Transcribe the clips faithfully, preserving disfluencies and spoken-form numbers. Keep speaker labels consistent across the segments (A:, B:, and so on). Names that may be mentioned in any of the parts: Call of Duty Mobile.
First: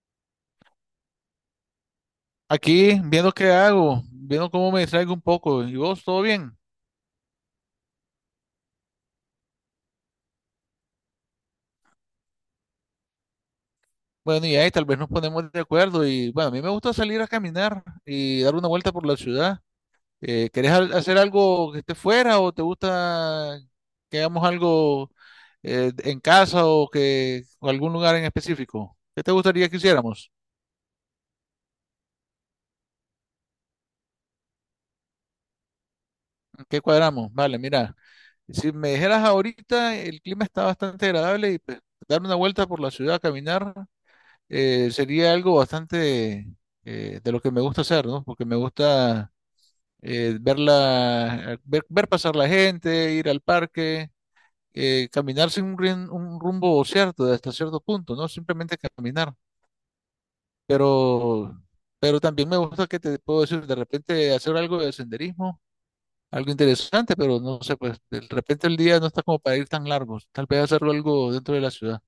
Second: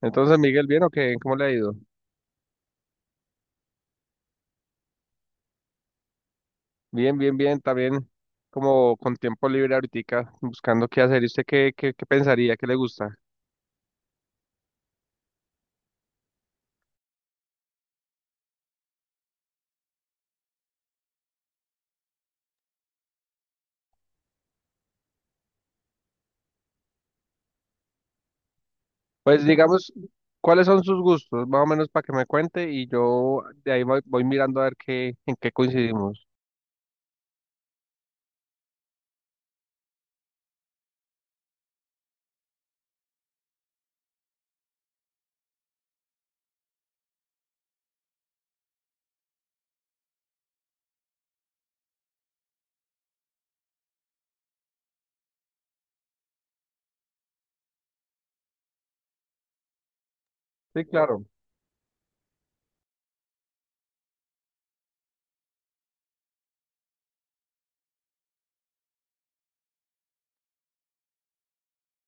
A: Entonces, Miguel, ¿bien o qué? ¿Cómo le ha ido?
B: Aquí, viendo qué hago, viendo cómo me distraigo un poco. ¿Y vos, todo bien?
A: Bien, bien, bien, también como con tiempo libre ahorita, buscando qué hacer. ¿Y usted qué, qué, qué pensaría? ¿Qué le gusta?
B: Bueno, y ahí tal vez nos ponemos de acuerdo. Y bueno, a mí me gusta salir a caminar y dar una vuelta por la ciudad. Eh, ¿querés al- hacer algo que esté fuera o te gusta que hagamos algo eh, en casa o que o algún lugar en específico? ¿Qué te
A: Pues
B: gustaría que
A: digamos,
B: hiciéramos?
A: ¿cuáles son sus gustos? Más o menos para que me cuente y yo de ahí voy, voy mirando a ver qué, en qué coincidimos.
B: ¿Qué cuadramos? Vale, mira, si me dijeras ahorita, el clima está bastante agradable y pues, dar una vuelta por la ciudad, caminar. eh, sería algo bastante eh, de lo que me gusta hacer, ¿no? Porque me gusta eh, ver, la- ver, ver pasar la gente, ir al parque, eh, caminar sin un, rin- un rumbo cierto, hasta cierto punto, ¿no? Simplemente caminar.
A: Sí, claro,
B: Pero, pero también me gusta que te puedo decir, de repente hacer algo de senderismo, algo interesante, pero no sé, pues de repente el día no está como para ir tan largos. Tal vez hacerlo algo dentro de la ciudad.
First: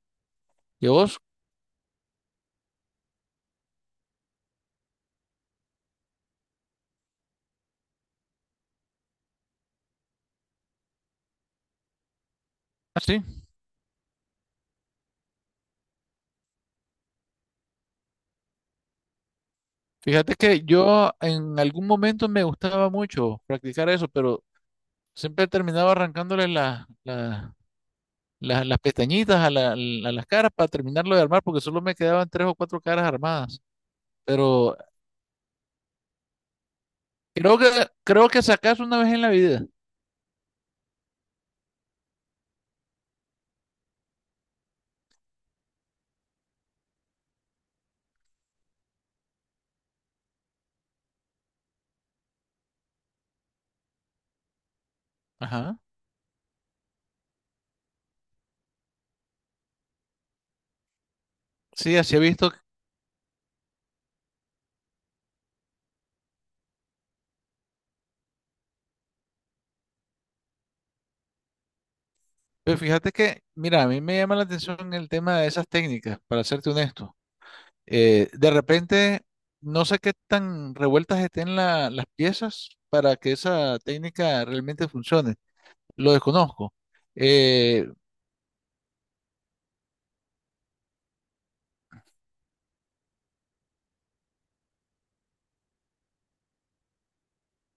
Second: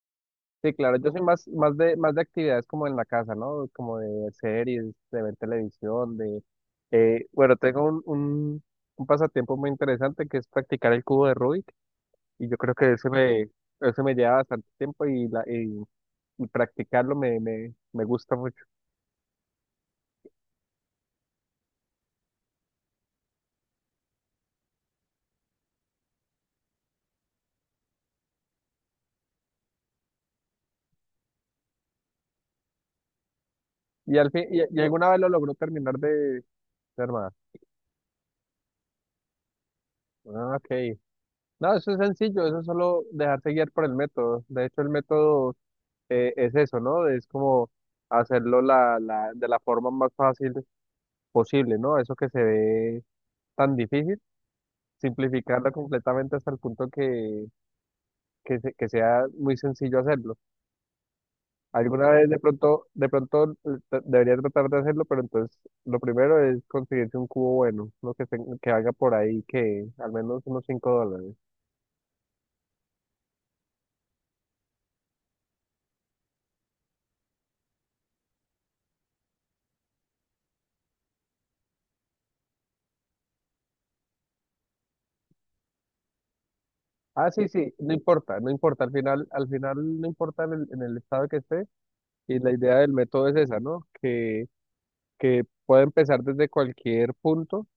A: sí,
B: ¿Y
A: claro. Yo
B: vos?
A: soy más, más de, más de actividades como en la casa, ¿no? Como de series, de ver televisión, de... eh, bueno, tengo un, un, un pasatiempo muy interesante que es practicar el cubo de Rubik. Y yo creo que eso
B: Así.
A: me, eso me lleva bastante tiempo y, la, y, y practicarlo me, me, me gusta mucho.
B: Fíjate que yo en algún momento me gustaba mucho practicar eso, pero siempre terminaba arrancándole la- la- la- las pestañitas a, la- a las caras para terminarlo de armar, porque solo me quedaban tres o cuatro caras armadas.
A: Y al fin, y,
B: Pero
A: y alguna vez lo logró terminar de, de armar.
B: creo que creo que sacas una vez en la vida.
A: Ah, ok. No, eso es sencillo, eso es solo dejarse guiar por el método. De hecho, el método eh, es eso, ¿no? Es como hacerlo la, la, de la forma más fácil posible, ¿no? Eso que se ve tan difícil, simplificarlo
B: Ajá.
A: completamente hasta el punto que, que, se- que sea muy sencillo hacerlo.
B: Sí,
A: Alguna
B: así he
A: vez de
B: visto.
A: pronto, de pronto eh, tra- debería tratar de hacerlo, pero entonces lo primero es conseguirse un cubo bueno, lo que, ten- que haga por ahí, que al menos unos cinco dólares.
B: Pero fíjate que, mira, a mí me llama la atención el tema de esas técnicas, para serte honesto. Eh, de repente, no sé qué tan revueltas estén la- las piezas para que esa técnica realmente funcione. Lo desconozco.
A: Ah, sí, sí,
B: Eh,
A: no importa, no importa, al final, al final no importa en el, en el estado que esté, y la idea del método es esa, ¿no? Que, que pueda empezar desde cualquier punto,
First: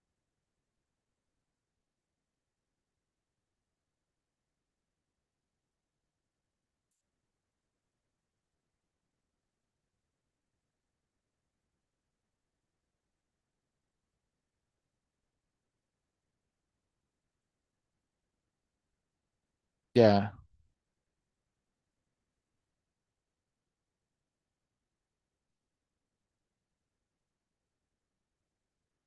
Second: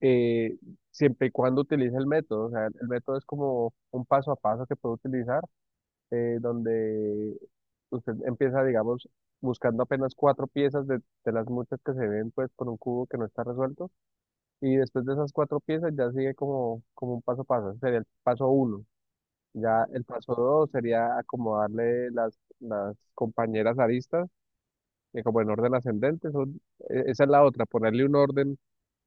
A: eh, siempre y cuando utilice el método, o sea, el método es como un paso a paso que puede utilizar eh, donde usted empieza, digamos, buscando apenas cuatro piezas de, de las muchas que se ven, pues, con un cubo que no está resuelto, y después de esas cuatro piezas ya sigue como, como un paso a paso, ese sería el paso uno. Ya el
B: ya,
A: paso dos sería acomodarle las, las compañeras aristas eh, como en orden ascendente, son, e- esa es la otra, ponerle un orden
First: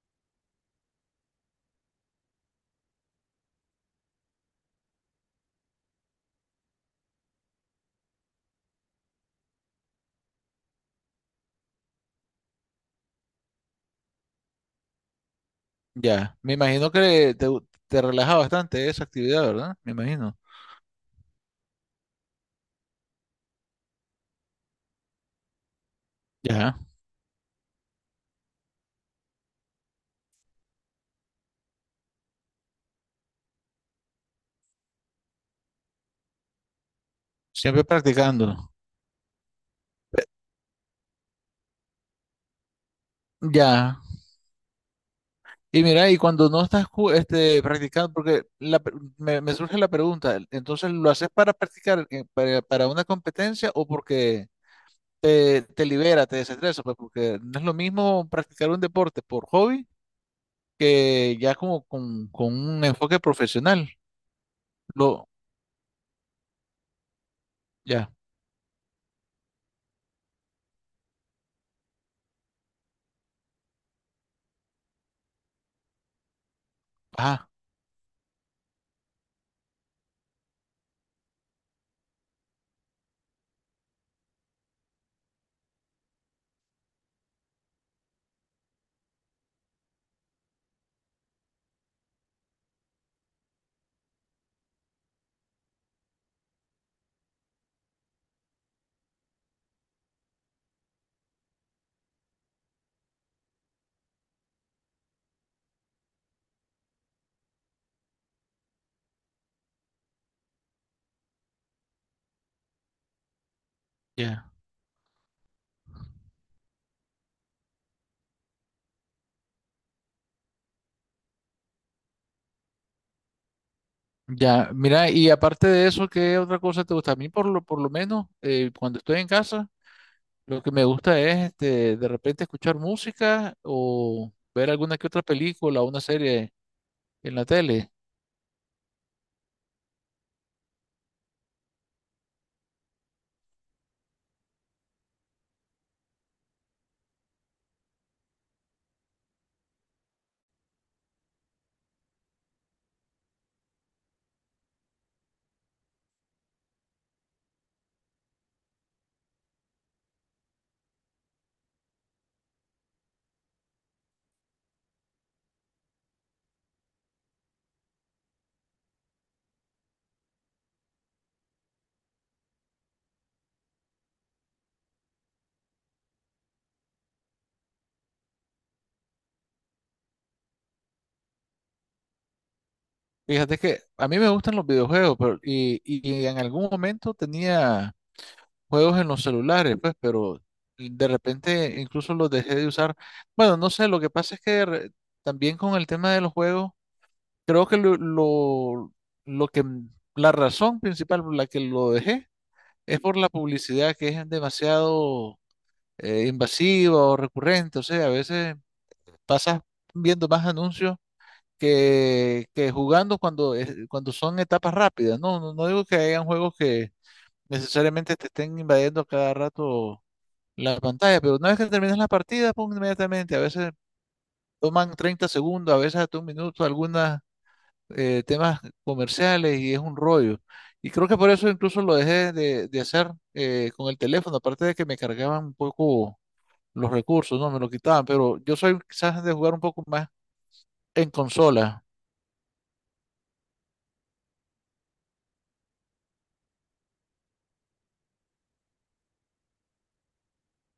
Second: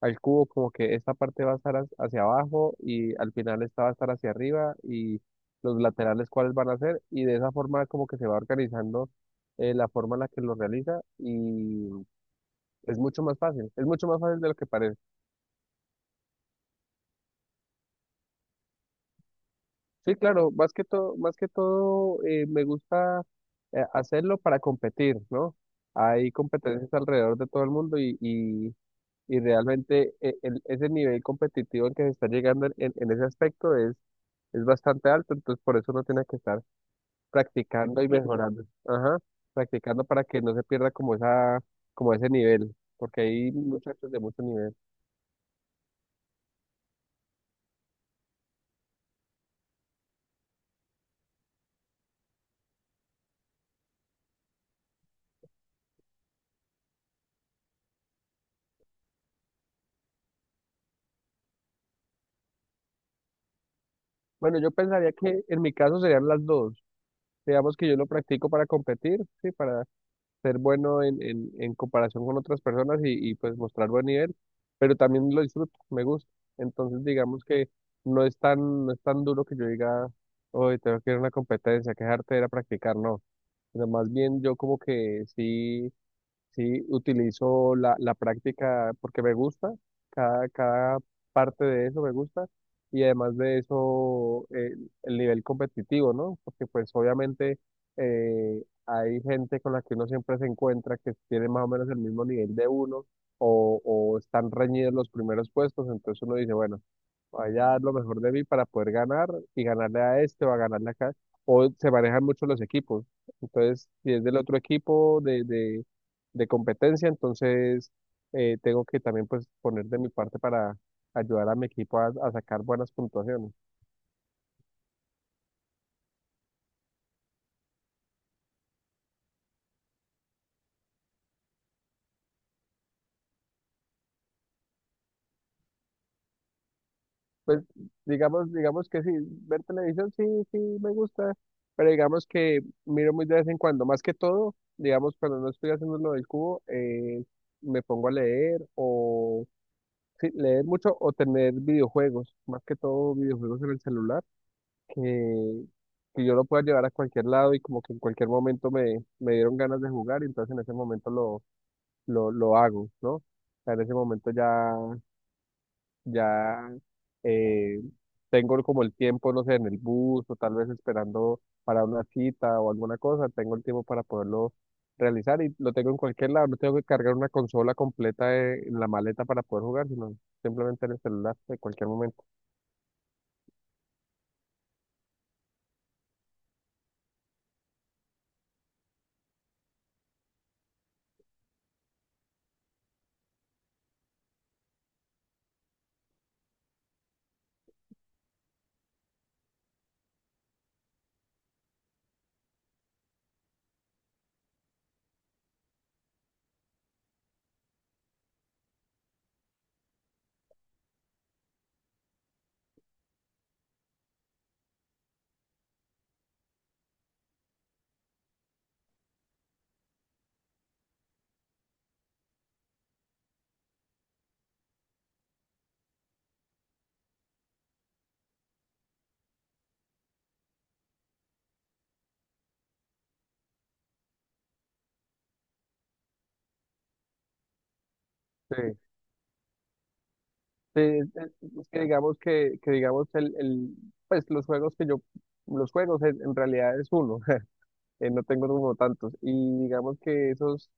A: al cubo como que esta parte va a estar as- hacia abajo y al final esta va a estar hacia arriba y los laterales cuáles van a ser y de esa forma como que se va organizando eh, la forma en la que lo realiza y es mucho más fácil, es mucho más fácil de lo que parece.
B: ya. Me imagino que te, te relaja bastante esa actividad, ¿verdad? Me
A: Sí,
B: imagino.
A: claro, más que todo, más que todo eh, me gusta eh, hacerlo para competir, ¿no? Hay
B: Ya.
A: competencias alrededor de todo el mundo y, Y realmente eh, el- ese nivel competitivo al que se está llegando en, en- en ese aspecto es, es bastante alto, entonces por eso uno tiene que estar
B: Siempre
A: practicando y mejorando.
B: practicándolo.
A: Ajá, practicando para que no se pierda como esa, como ese nivel, porque hay
B: Ya.
A: muchachos de mucho nivel.
B: Y mira, y cuando no estás ju- este, practicando, porque la pe- me, me surge la pregunta, entonces ¿lo haces para practicar, eh, para, para una competencia o porque te, te libera, te desestresa? Pues porque no es lo mismo practicar un deporte por hobby que ya como con, con un enfoque profesional.
A: Bueno, yo pensaría
B: Lo,
A: que en mi caso serían las dos. Digamos que yo lo
B: ya,
A: practico para competir, sí, para ser bueno en, en, en comparación con otras personas y, y, pues mostrar buen nivel, pero también lo disfruto, me gusta. Entonces digamos
B: ajá,
A: que no es tan, no es tan duro que yo diga, hoy tengo que ir a una competencia, quejarte era practicar, no. Pero más bien yo como que sí. Sí, utilizo la, la práctica porque me gusta, cada, cada parte de eso me gusta y además de eso eh, el nivel competitivo, ¿no? Porque pues obviamente eh, hay gente con la que uno siempre se encuentra que tiene más o menos el mismo nivel de uno o, o están reñidos los primeros puestos, entonces uno dice, bueno, vaya a dar lo mejor de mí para poder ganar y ganarle a este o a ganarle acá. O se manejan mucho los equipos. Entonces, si es del
B: ya.
A: otro equipo de, de, de competencia, entonces eh, tengo que también pues poner de mi parte para ayudar a mi equipo a, a sacar buenas puntuaciones.
B: Ya, mira, y aparte de eso, ¿qué otra cosa te gusta? A mí por lo, por lo menos, eh, cuando estoy en casa, lo que me gusta es este, de repente escuchar música o ver alguna que otra película o una serie en la
A: Pues
B: tele.
A: digamos, digamos que sí, ver televisión sí, sí me gusta, pero digamos que miro muy de vez en cuando, más que todo, digamos cuando no estoy haciendo lo del cubo, eh, me pongo a leer o sí, leer mucho o tener videojuegos, más que todo videojuegos en el celular, que, que yo lo pueda llevar a cualquier lado y como que en cualquier momento me, me dieron ganas de jugar y entonces en ese momento lo, lo, lo hago, ¿no? O sea, en ese momento ya ya eh, tengo como el tiempo, no sé, en el bus o tal vez esperando para una cita o alguna cosa, tengo el tiempo para poderlo realizar y lo tengo en cualquier lado, no tengo que cargar una consola completa de- en la maleta para poder jugar, sino simplemente en el celular en cualquier momento.
B: Fíjate que a mí me gustan los videojuegos, pero, y, y en algún momento tenía juegos en los celulares, pues, pero de repente incluso los dejé de usar. Bueno, no sé, lo que pasa es que re- también con el tema de los juegos. Creo que lo, lo, lo que, la razón principal por la que lo dejé es por la publicidad que es demasiado eh, invasiva o recurrente. O sea, a veces pasas viendo más anuncios que, que jugando cuando, es- cuando son etapas rápidas. No, no, no digo que hayan juegos que necesariamente te estén invadiendo a cada rato la pantalla, pero una vez que terminas la partida, pum, inmediatamente. A veces toman treinta segundos, a veces hasta un minuto, algunas eh, temas comerciales y es un rollo. Y creo que por eso incluso lo dejé de, de hacer eh, con el teléfono, aparte de que me cargaban un poco los recursos, no me lo quitaban, pero yo
A: Sí,
B: soy quizás de jugar un poco más
A: sí, es
B: en
A: es que
B: consola.
A: digamos que, que digamos el, el, pues los juegos que yo, los juegos en, en realidad es uno, eh, no tengo como tantos. Y digamos que esos,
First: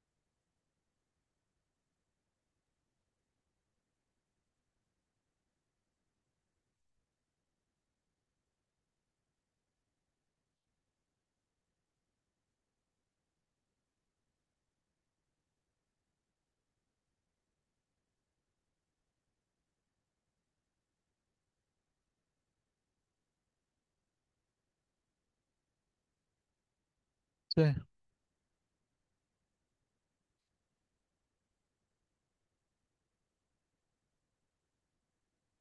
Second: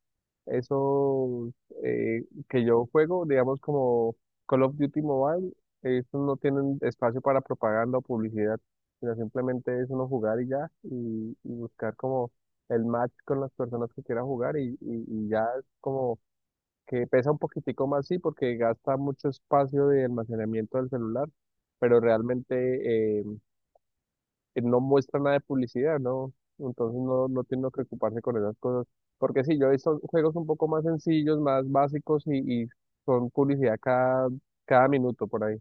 A: esos eh, que yo juego, digamos como Call of Duty Mobile, estos no tienen espacio para propaganda o publicidad, sino simplemente es uno jugar y ya, y, y buscar como el match con las personas que quiera jugar y, y, y ya es como que pesa un poquitico más, sí, porque gasta mucho espacio de almacenamiento del celular, pero realmente... eh, eh, no muestra nada de publicidad, ¿no? Entonces no, no tiene
B: Sí.
A: que ocuparse con esas cosas. Porque sí, yo he visto juegos un poco más sencillos, más básicos y, y son publicidad cada, cada minuto por ahí.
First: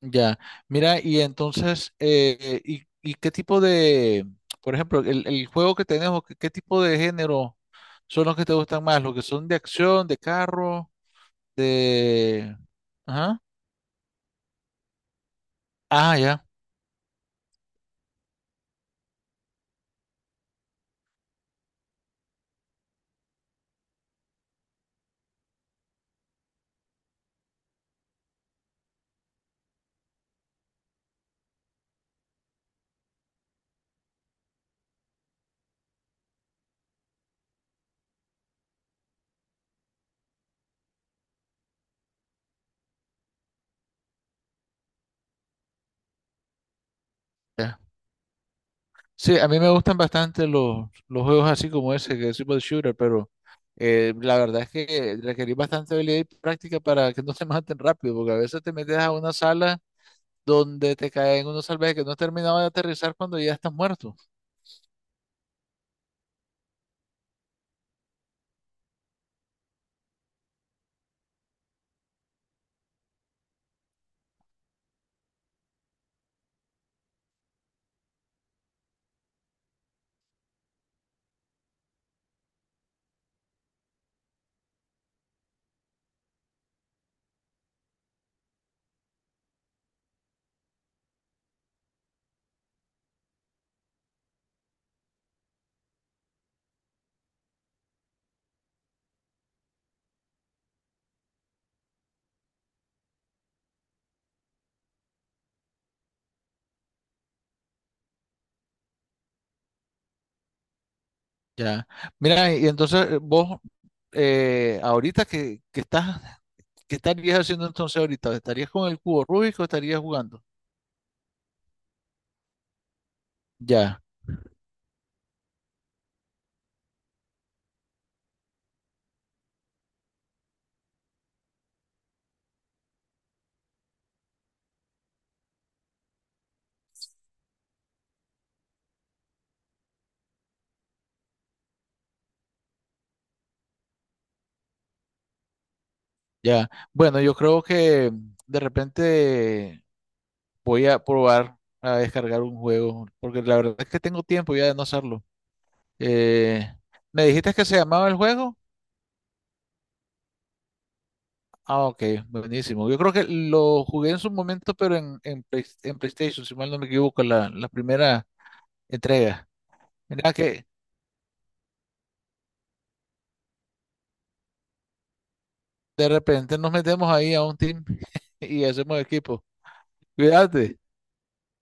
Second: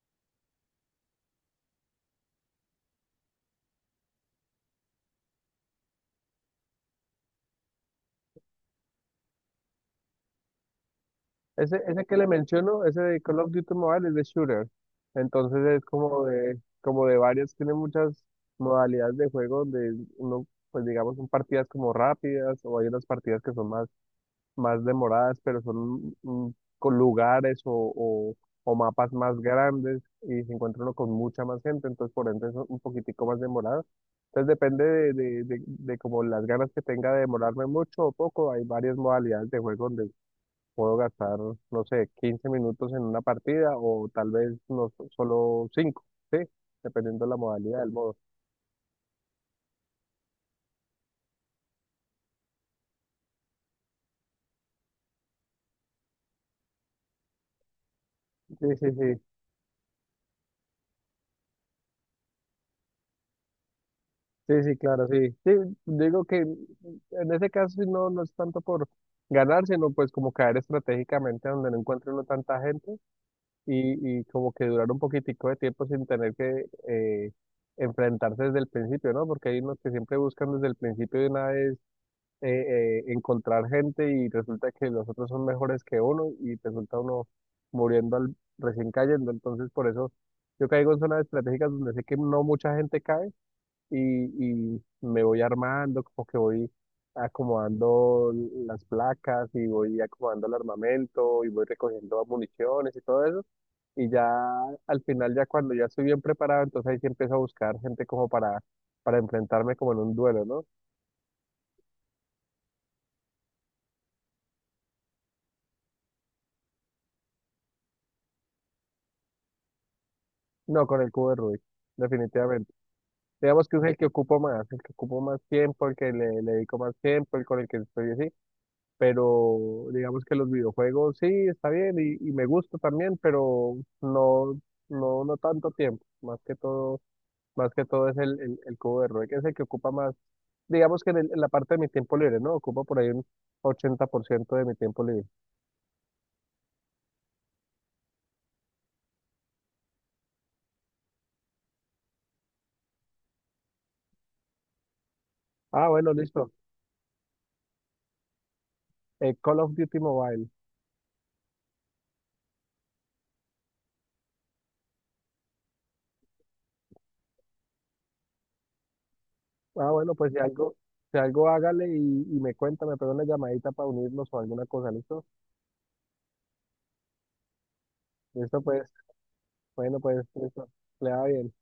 B: Ya, mira, y entonces, eh, eh, y, y qué tipo de, por ejemplo, el, el juego que tenemos, qué, qué tipo de género son los que te gustan más? ¿Los que son de acción, de carro,
A: Ese, ese que le
B: de?
A: menciono, ese de Call
B: Ajá.
A: of Duty Mobile es de shooter. Entonces es
B: Ah,
A: como
B: ya.
A: de, como de varias, tiene muchas modalidades de juego donde uno, pues digamos, son partidas como rápidas o hay unas partidas que son más más demoradas, pero son mm, con lugares o, o- o mapas más grandes y se encuentra uno con mucha más gente, entonces por ende es un poquitico más demorado. Entonces depende de, de, de, de como las ganas que tenga de demorarme mucho o poco. Hay varias modalidades de juego donde puedo gastar, no sé, quince minutos en una partida o tal vez no so- solo cinco ¿sí? Dependiendo de la modalidad del modo.
B: Sí, a mí me gustan bastante los, los juegos así como ese, que es Super Shooter, pero eh, la verdad es que requerís bastante habilidad y práctica para que no te maten rápido, porque a
A: Sí,
B: veces te
A: sí,
B: metes a
A: sí,
B: una sala donde te caen unos salvajes que no has terminado de aterrizar cuando ya estás muerto.
A: sí, sí, claro, sí. Sí, digo que en ese caso sí no, no es tanto por ganar, sino pues como caer estratégicamente donde no encuentre uno tanta gente y, y como que durar un poquitico de tiempo sin tener que eh, enfrentarse desde el principio, ¿no? Porque hay unos que siempre buscan desde el principio de una vez eh, eh, encontrar gente y resulta que los otros son mejores que uno y resulta uno muriendo al, recién cayendo. Entonces por eso yo caigo en zonas estratégicas donde sé que no mucha gente cae y, y me voy armando, como que voy acomodando las placas y voy acomodando el armamento y voy recogiendo municiones y todo eso. Y ya al final, ya cuando ya estoy bien preparado, entonces ahí sí empiezo a buscar gente como para, para enfrentarme como en un duelo, ¿no?
B: Ya. Mira, y entonces eh, vos, eh, ahorita que, que estás, ¿qué estarías haciendo entonces ahorita? ¿Estarías con el cubo Rubik o estarías jugando?
A: No, con el cubo de Rubik, definitivamente. Digamos que es el
B: Ya,
A: que ocupo más, el que ocupo más tiempo, el que le, le dedico más tiempo, el con el que estoy así. Pero digamos que los videojuegos sí, está bien y, y me gusta también, pero no, no, no tanto tiempo, más que todo, más que todo es el, el, el cubo de Rubik, es el que ocupa más, digamos que en, el- en la parte de mi tiempo libre, ¿no? Ocupa por ahí un ochenta por ciento de mi tiempo libre.
B: ya. Bueno, yo creo que de repente. Voy a probar a descargar un juego, porque la verdad es que tengo tiempo ya de no hacerlo.
A: Ah, bueno, listo.
B: Eh, ¿me dijiste que se llamaba el juego?
A: Eh, Call of Duty Mobile.
B: Ah, ok, buenísimo. Yo creo que lo jugué en su momento, pero en, en, Play- en PlayStation, si mal no me equivoco, la, la primera entrega.
A: Ah, bueno, pues
B: Mira
A: si
B: que
A: algo, si algo hágale y, y me cuenta, me pega una llamadita para unirnos o alguna cosa, ¿listo?
B: de repente nos metemos ahí a un team
A: Listo,
B: y
A: pues,
B: hacemos equipo.
A: bueno, pues, listo.
B: Cuídate.
A: Le va bien.